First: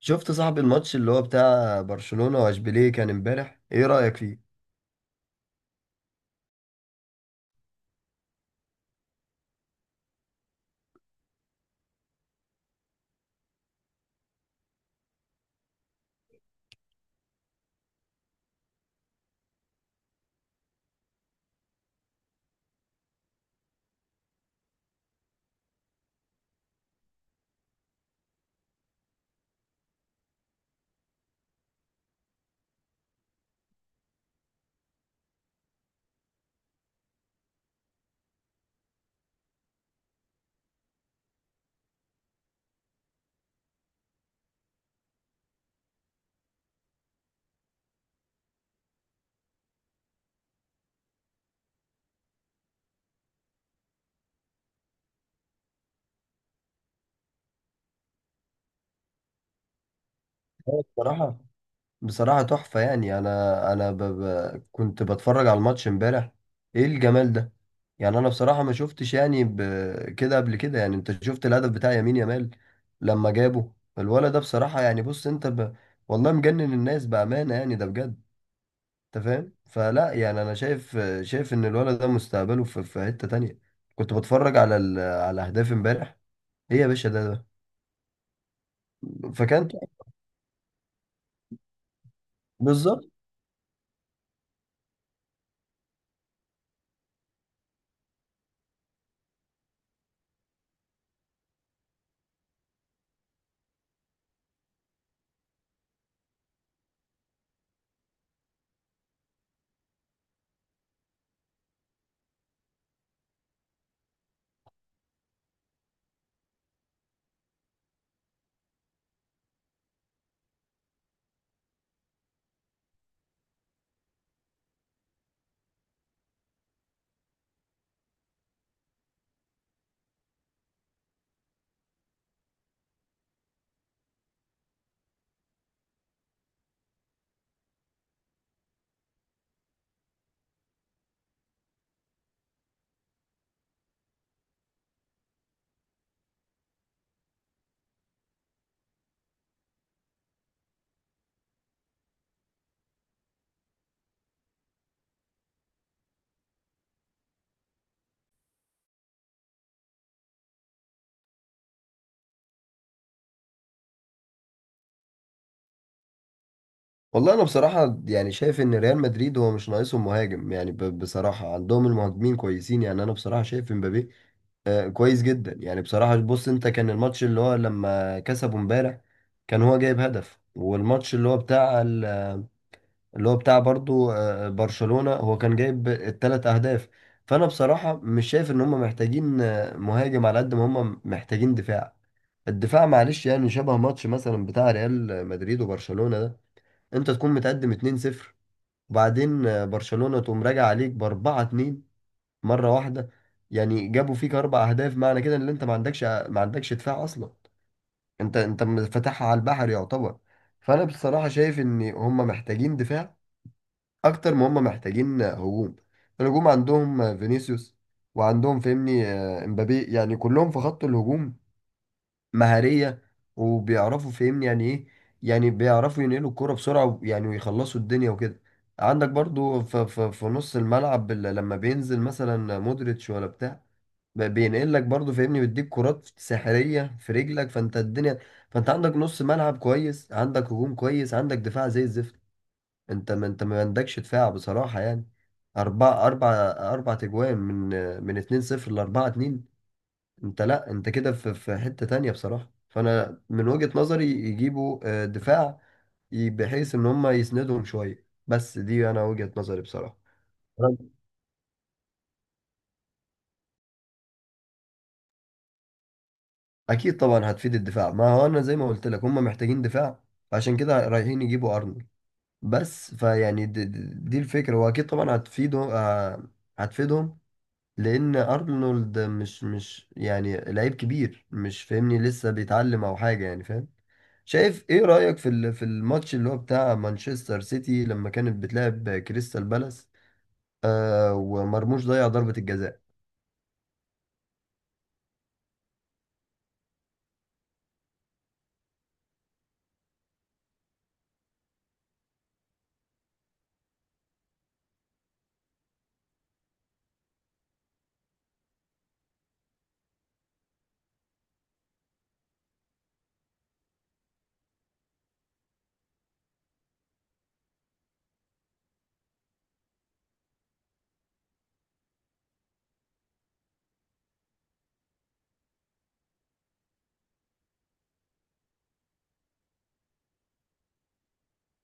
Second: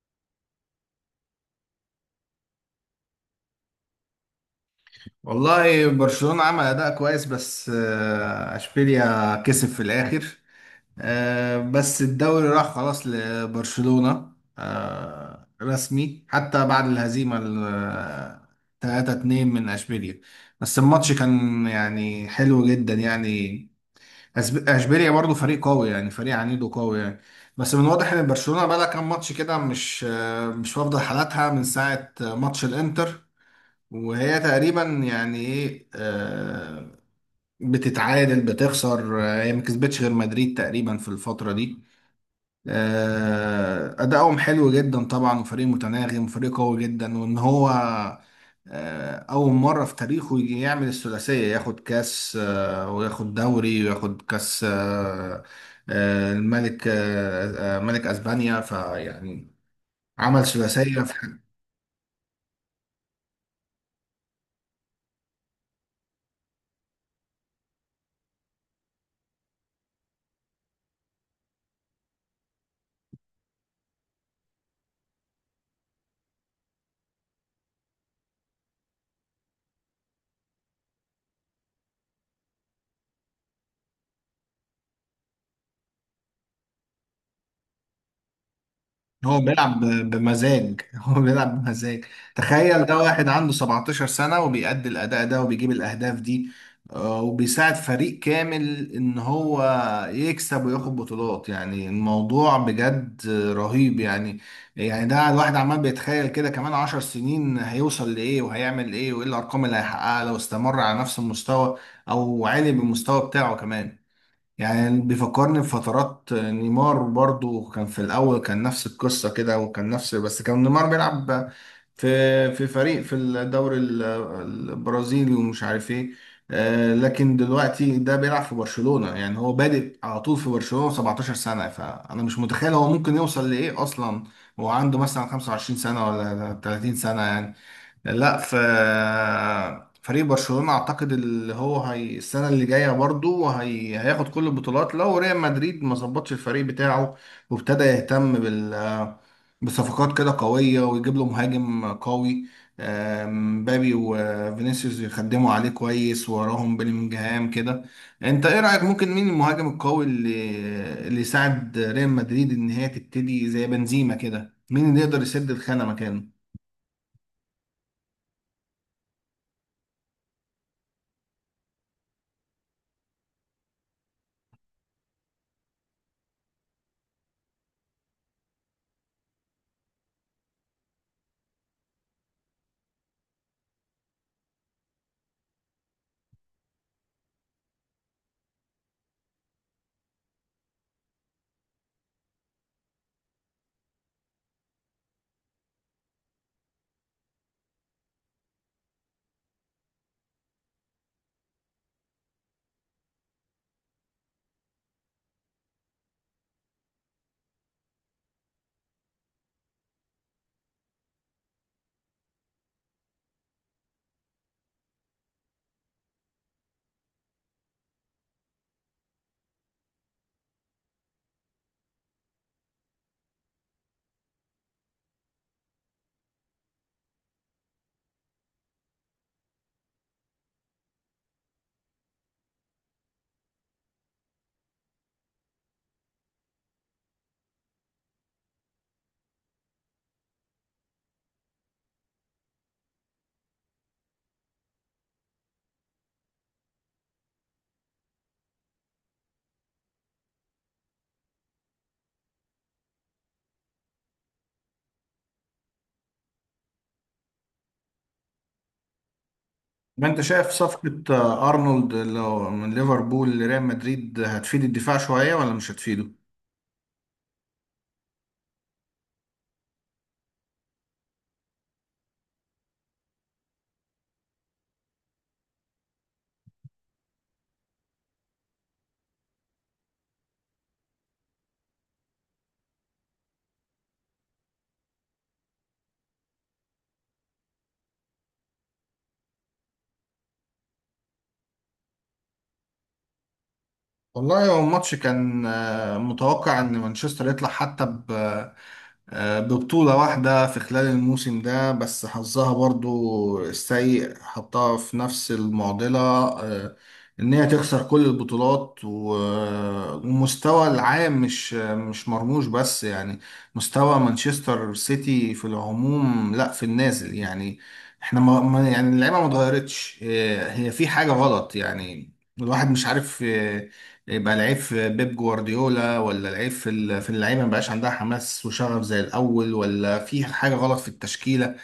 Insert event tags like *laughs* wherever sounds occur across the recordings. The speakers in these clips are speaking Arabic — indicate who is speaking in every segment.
Speaker 1: شفت صاحب الماتش اللي هو بتاع برشلونة واشبيليه كان امبارح، ايه رأيك فيه؟
Speaker 2: والله برشلونة عمل أداء كويس بس أشبيليا كسب في الآخر. بس الدوري راح خلاص لبرشلونة، رسمي حتى بعد الهزيمة ال 3-2 من أشبيليا. بس الماتش كان يعني حلو جدا يعني. أشبيليا برضو فريق قوي يعني، فريق عنيد وقوي يعني. بس من واضح إن برشلونة بقى لها كام ماتش كده مش مش واخدة حالاتها من ساعة ماتش الإنتر، وهي تقريبا يعني ايه بتتعادل بتخسر. هي ما كسبتش غير مدريد تقريبا في الفترة دي. أدائهم حلو جدا طبعا، وفريق متناغم وفريق قوي جدا، وإن هو أول مرة في تاريخه يجي يعمل الثلاثية، ياخد كاس وياخد دوري وياخد كاس الملك، ملك أسبانيا، فيعني عمل
Speaker 1: هو
Speaker 2: ثلاثية.
Speaker 1: بصراحة تحفة. يعني انا انا ب... ب... كنت بتفرج على الماتش امبارح. ايه الجمال ده! يعني انا بصراحة ما شفتش كده قبل كده. يعني انت شفت الهدف بتاع يمين يامال لما جابه الولد ده، بصراحة، يعني بص انت. والله مجنن الناس بأمانة، يعني ده بجد. انت فاهم؟ فلا يعني انا شايف شايف ان الولد ده مستقبله في حتة تانية. كنت بتفرج على اهداف امبارح. ايه يا باشا ده.
Speaker 2: هو
Speaker 1: فكانت
Speaker 2: بيلعب بمزاج *laughs* هو بيلعب بمزاج. تخيل ده
Speaker 1: بالظبط.
Speaker 2: واحد عنده 17 سنة وبيأدي الأداء ده وبيجيب الأهداف دي، وبيساعد فريق كامل إن هو يكسب وياخد بطولات. يعني الموضوع بجد رهيب يعني. يعني ده الواحد عمال بيتخيل كده كمان 10 سنين هيوصل لإيه وهيعمل إيه، وإيه الأرقام اللي هيحققها لو استمر على نفس المستوى أو عالي بالمستوى بتاعه كمان. يعني بيفكرني بفترات نيمار، برضو كان في الأول كان نفس القصة كده وكان نفس، بس كان نيمار بيلعب في فريق في الدوري البرازيلي ومش عارف ايه. لكن دلوقتي ده بيلعب في برشلونة، يعني هو بادئ على طول في برشلونة 17 سنة، فأنا مش متخيل هو ممكن يوصل لإيه أصلا وهو عنده مثلا 25 سنة ولا 30 سنة يعني. لا، في فريق برشلونة اعتقد اللي هو هي السنة اللي جاية برضو هي هياخد كل البطولات لو ريال مدريد ما ظبطش الفريق بتاعه وابتدى يهتم بصفقات كده قوية ويجيب له مهاجم قوي. مبابي وفينيسيوس يخدموا عليه كويس وراهم بلينجهام كده. انت ايه رأيك؟ ممكن مين المهاجم القوي اللي اللي يساعد ريال مدريد ان هي تبتدي زي بنزيما كده؟ مين اللي يقدر يسد الخانة مكانه؟
Speaker 1: والله انا بصراحه يعني شايف ان ريال مدريد هو مش ناقصهم مهاجم، يعني بصراحه عندهم المهاجمين كويسين. يعني انا بصراحه شايف امبابي كويس جدا. يعني بصراحه بص انت، كان الماتش اللي هو لما كسبوا امبارح كان هو جايب هدف، والماتش اللي هو بتاع اللي هو بتاع برضو برشلونه هو كان جايب الثلاث اهداف. فانا بصراحه مش شايف ان هم محتاجين مهاجم على قد ما هم محتاجين دفاع. الدفاع معلش، يعني شبه ماتش مثلا بتاع ريال مدريد وبرشلونة ده، انت تكون متقدم 2-0 وبعدين برشلونة تقوم راجع عليك ب 4-2 مرة واحدة. يعني جابوا فيك اربع اهداف، معنى كده ان انت ما عندكش ما عندكش دفاع اصلا. انت فاتحها على البحر يعتبر. فانا بصراحة شايف ان هم محتاجين دفاع اكتر ما هم محتاجين هجوم. الهجوم عندهم فينيسيوس، وعندهم فهمني امبابي. يعني كلهم في خط الهجوم مهارية، وبيعرفوا فهمني يعني ايه. يعني بيعرفوا ينقلوا الكرة بسرعة يعني ويخلصوا الدنيا وكده. عندك برضو في نص الملعب لما بينزل مثلا مودريتش ولا بتاع، بينقل لك برضو فاهمني، بيديك كرات سحرية في رجلك، فانت الدنيا. فانت عندك نص ملعب كويس، عندك هجوم كويس، عندك دفاع زي الزفت. انت ما عندكش دفاع بصراحة. يعني أربعة أربعة، أربعة تجوان، من 2-0 لـ4-2. انت لا، انت كده في حتة تانية بصراحة. فانا من وجهة نظري يجيبوا دفاع بحيث ان هم يسندهم شوية، بس دي انا وجهة نظري بصراحة.
Speaker 2: ما انت شايف
Speaker 1: تمام.
Speaker 2: صفقة ارنولد لو من ليفربول لريال مدريد هتفيد الدفاع شوية ولا مش هتفيده؟
Speaker 1: اكيد طبعا هتفيد الدفاع، ما هو انا زي ما قلت لك هم محتاجين دفاع، عشان كده رايحين يجيبوا ارنولد. بس فيعني دي الفكرة، واكيد طبعا هتفيده، هتفيدهم، لان ارنولد مش يعني لعيب كبير، مش فاهمني؟ لسه بيتعلم او حاجة، يعني فاهم؟ شايف ايه رأيك في في الماتش اللي هو بتاع مانشستر سيتي لما كانت بتلعب كريستال بالاس، آه، ومرموش ضيع ضربة الجزاء.
Speaker 2: والله هو الماتش كان متوقع ان مانشستر يطلع حتى ببطولة واحدة في خلال الموسم ده، بس حظها برضو السيء حطها في نفس المعضلة. إن هي تخسر كل البطولات، ومستوى العام مش مش مرموش بس يعني، مستوى مانشستر سيتي في العموم لا، في النازل يعني. احنا يعني اللعيبة ما اتغيرتش، هي في حاجة غلط يعني. الواحد مش عارف، يبقى العيب في بيب جوارديولا ولا العيب في في اللعيبه ما بقاش عندها حماس وشغف زي الاول، ولا في حاجه غلط في التشكيله.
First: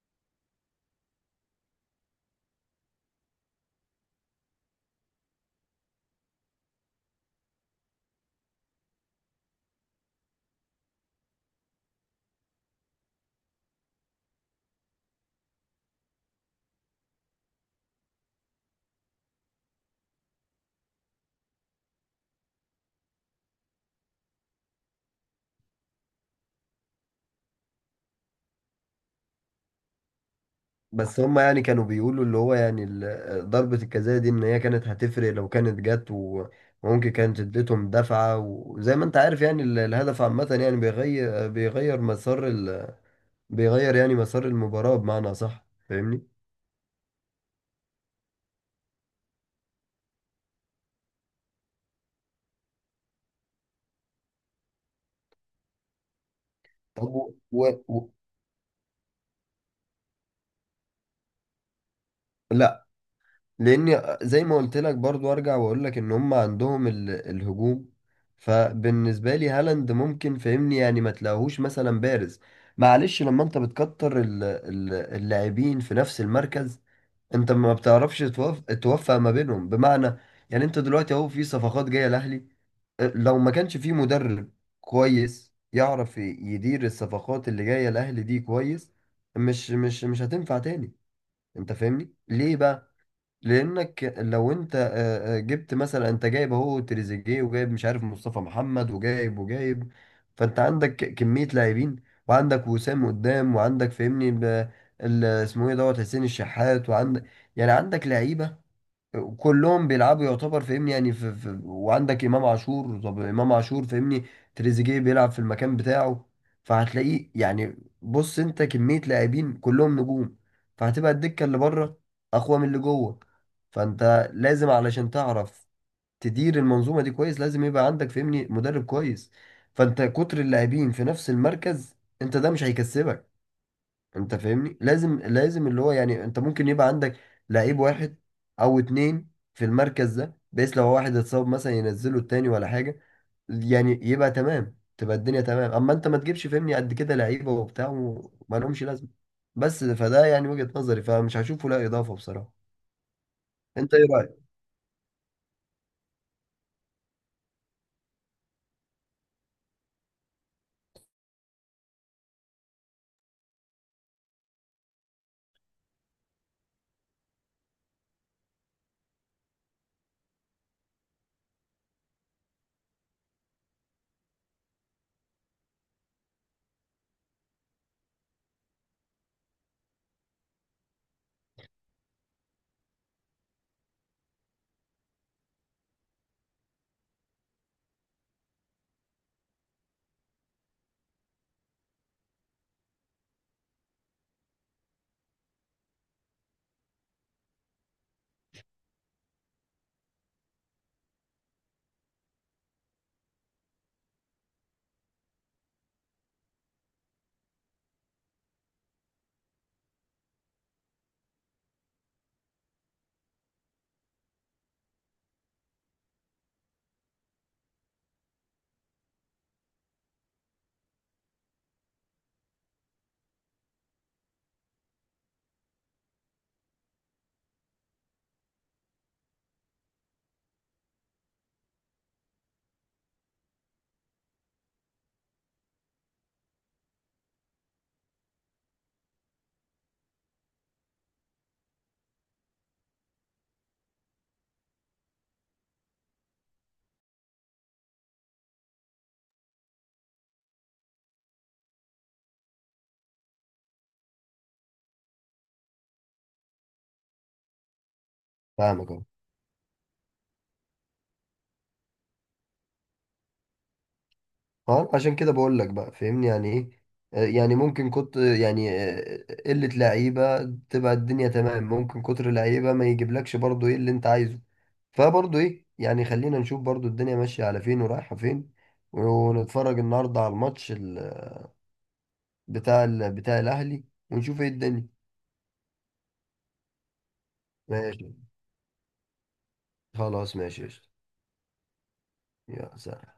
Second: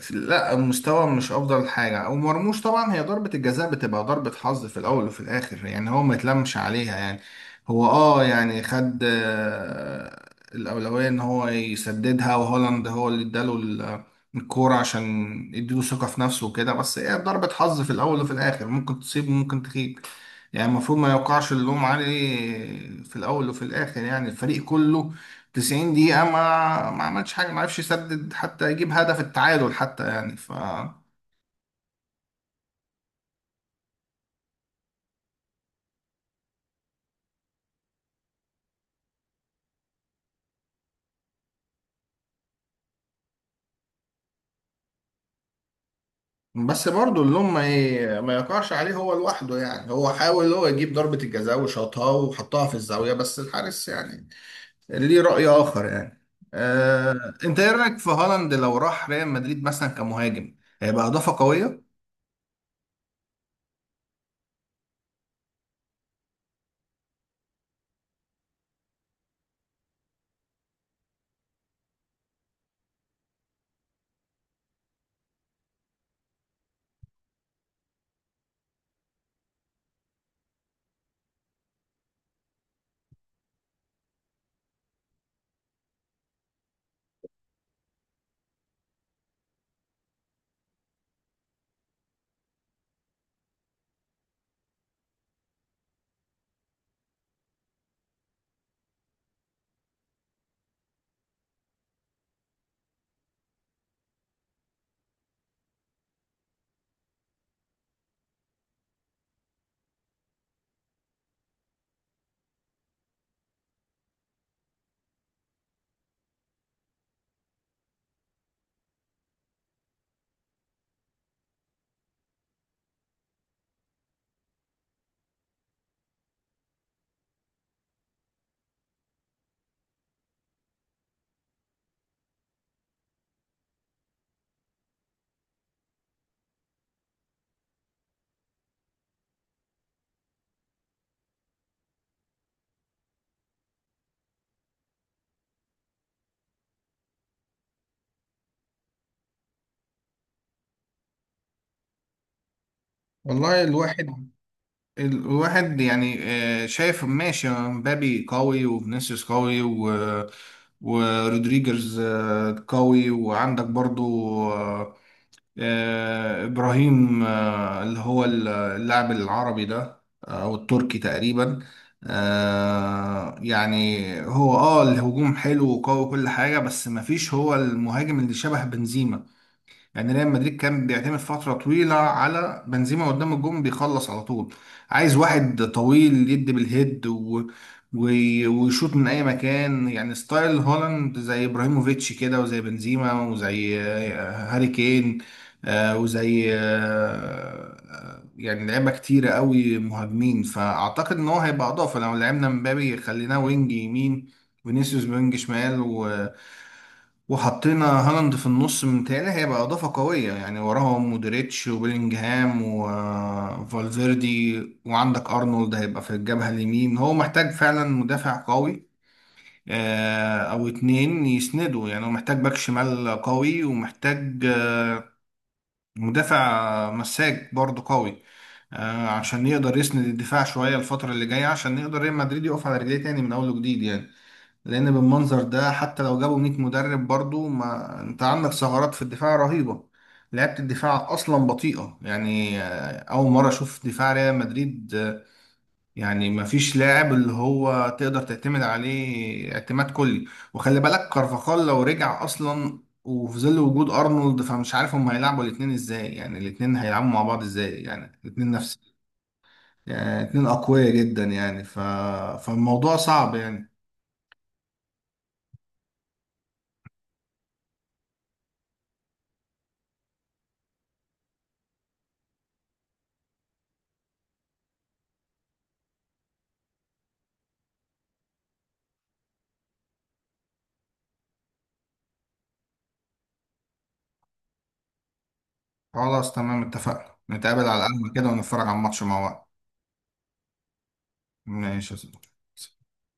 Speaker 2: لا، المستوى مش افضل حاجه. ومرموش طبعا هي ضربه الجزاء بتبقى ضربه حظ في الاول وفي الاخر، يعني هو ما يتلمش عليها يعني. هو اه يعني خد الاولويه ان هو يسددها، وهولاند هو اللي اداله الكوره عشان يديله ثقه في نفسه وكده. بس هي ضربه حظ في الاول وفي الاخر، ممكن تصيب وممكن تخيب. يعني المفروض ما يوقعش اللوم عليه. في الاول وفي الاخر يعني الفريق كله 90 دقيقة ما عملش حاجة، ما عرفش يسدد حتى يجيب هدف التعادل حتى يعني ف.
Speaker 1: بس هم يعني كانوا بيقولوا اللي هو يعني ضربة الجزاء دي ان هي كانت هتفرق لو كانت جت، وممكن كانت اديتهم دفعة. وزي ما انت عارف يعني الهدف عامة يعني بيغير مسار بيغير يعني مسار المباراة، بمعنى صح فاهمني؟
Speaker 2: بس برضه اللوم ما يقعش عليه هو لوحده. يعني هو حاول هو يجيب ضربة الجزاء وشاطها وحطها في الزاوية، بس الحارس يعني ليه رأي آخر يعني.
Speaker 1: طب
Speaker 2: انت ايه رأيك في هالاند لو راح ريال مدريد مثلا كمهاجم؟ هيبقى إضافة قوية؟
Speaker 1: لا، لان زي ما قلت لك برضو ارجع واقول لك ان هم عندهم الهجوم. فبالنسبه لي هالاند ممكن فهمني يعني ما تلاقوهوش مثلا بارز. معلش لما انت بتكتر اللاعبين في نفس المركز، انت ما بتعرفش توفق ما بينهم، بمعنى يعني انت دلوقتي اهو في صفقات جايه الاهلي، أه، لو ما كانش في مدرب كويس يعرف يدير الصفقات اللي جايه الاهلي دي كويس، مش هتنفع تاني. انت فاهمني ليه بقى؟ لانك لو انت جبت مثلا، انت جايب اهو تريزيجيه وجايب مش عارف مصطفى محمد وجايب وجايب. فانت عندك كميه لاعبين، وعندك وسام قدام، وعندك فهمني اسمه ايه دوت حسين الشحات، وعندك يعني عندك لعيبه كلهم بيلعبوا يعتبر فاهمني، يعني في وعندك امام عاشور. طب امام عاشور فاهمني، تريزيجيه بيلعب في المكان بتاعه، فهتلاقيه يعني. بص انت كميه لاعبين كلهم نجوم، فهتبقى الدكه اللي بره اقوى من اللي جوه. فانت لازم علشان تعرف تدير المنظومه دي كويس، لازم يبقى عندك فاهمني مدرب كويس. فانت كتر اللاعبين في نفس المركز، انت ده مش هيكسبك. انت فاهمني لازم لازم اللي هو يعني انت ممكن يبقى عندك لعيب واحد او اتنين في المركز ده، بحيث لو واحد اتصاب مثلا ينزله التاني ولا حاجة، يعني يبقى تمام، تبقى الدنيا تمام. اما انت ما تجيبش فهمني قد كده لعيبة وبتاع وما لهمش لازمة، بس فده يعني وجهة نظري، فمش هشوفه لا اضافة بصراحة.
Speaker 2: والله
Speaker 1: انت ايه رأيك؟
Speaker 2: الواحد يعني شايف ماشي، مبابي قوي وفينيسيوس قوي ورودريجرز قوي، وعندك برضو آه، إبراهيم اللي هو اللاعب العربي ده، أو التركي تقريبا. يعني هو اه الهجوم حلو وقوي وكل حاجة، بس مفيش هو المهاجم اللي شبه بنزيما. يعني ريال مدريد كان بيعتمد فترة طويلة على بنزيما قدام الجون بيخلص على طول. عايز واحد طويل يدي بالهيد و... ويشوط من أي مكان، يعني ستايل هولاند زي إبراهيموفيتش كده وزي بنزيما وزي هاري كين، آه، وزي آه، آه، يعني لعيبة كتيرة قوي مهاجمين. فأعتقد إن هو هيبقى إضافة لو لعبنا مبابي خليناه وينج يمين، فينيسيوس وينج شمال، وحطينا هالاند في النص، متهيألي هيبقى إضافة قوية يعني. وراهم مودريتش وبيلينجهام وفالفيردي وعندك أرنولد هيبقى في الجبهة اليمين. هو محتاج فعلا مدافع قوي، أو اتنين يسندوا. يعني هو محتاج باك شمال قوي، ومحتاج مدافع مساك برضه قوي، عشان يقدر يسند الدفاع شوية الفترة اللي جاية، عشان يقدر ريال مدريد يقف على رجليه تاني من أول وجديد يعني. لان بالمنظر ده حتى لو جابوا 100 مدرب، برضو ما انت عندك ثغرات في الدفاع رهيبه. لعبة الدفاع اصلا بطيئه يعني، اول مره اشوف دفاع ريال مدريد، يعني ما فيش لاعب اللي هو تقدر تعتمد عليه اعتماد كلي. وخلي بالك كارفاخال لو رجع اصلا، وفي ظل وجود ارنولد فمش عارف هم هيلعبوا الاثنين ازاي. يعني الاثنين هيلعبوا مع بعض ازاي يعني الاثنين
Speaker 1: فاهمك
Speaker 2: نفس،
Speaker 1: اهو.
Speaker 2: يعني الاثنين اقوياء جدا يعني فالموضوع صعب يعني.
Speaker 1: اه عشان كده بقول لك بقى فهمني يعني ايه. يعني ممكن كنت يعني قلة لعيبة تبقى الدنيا تمام، ممكن كتر لعيبة ما يجيبلكش برضو ايه اللي انت عايزه. فبرضه ايه يعني خلينا نشوف برضه الدنيا ماشية على فين ورايحة فين، ونتفرج النهاردة على الماتش بتاع بتاع الأهلي، ونشوف ايه الدنيا.
Speaker 2: خلاص تمام، اتفقنا نتقابل على
Speaker 1: ماشي.
Speaker 2: القهوة كده ونتفرج على الماتش مع بعض.
Speaker 1: خلاص ماشي قشطة.
Speaker 2: ماشي يا صديقي.
Speaker 1: يا سلام.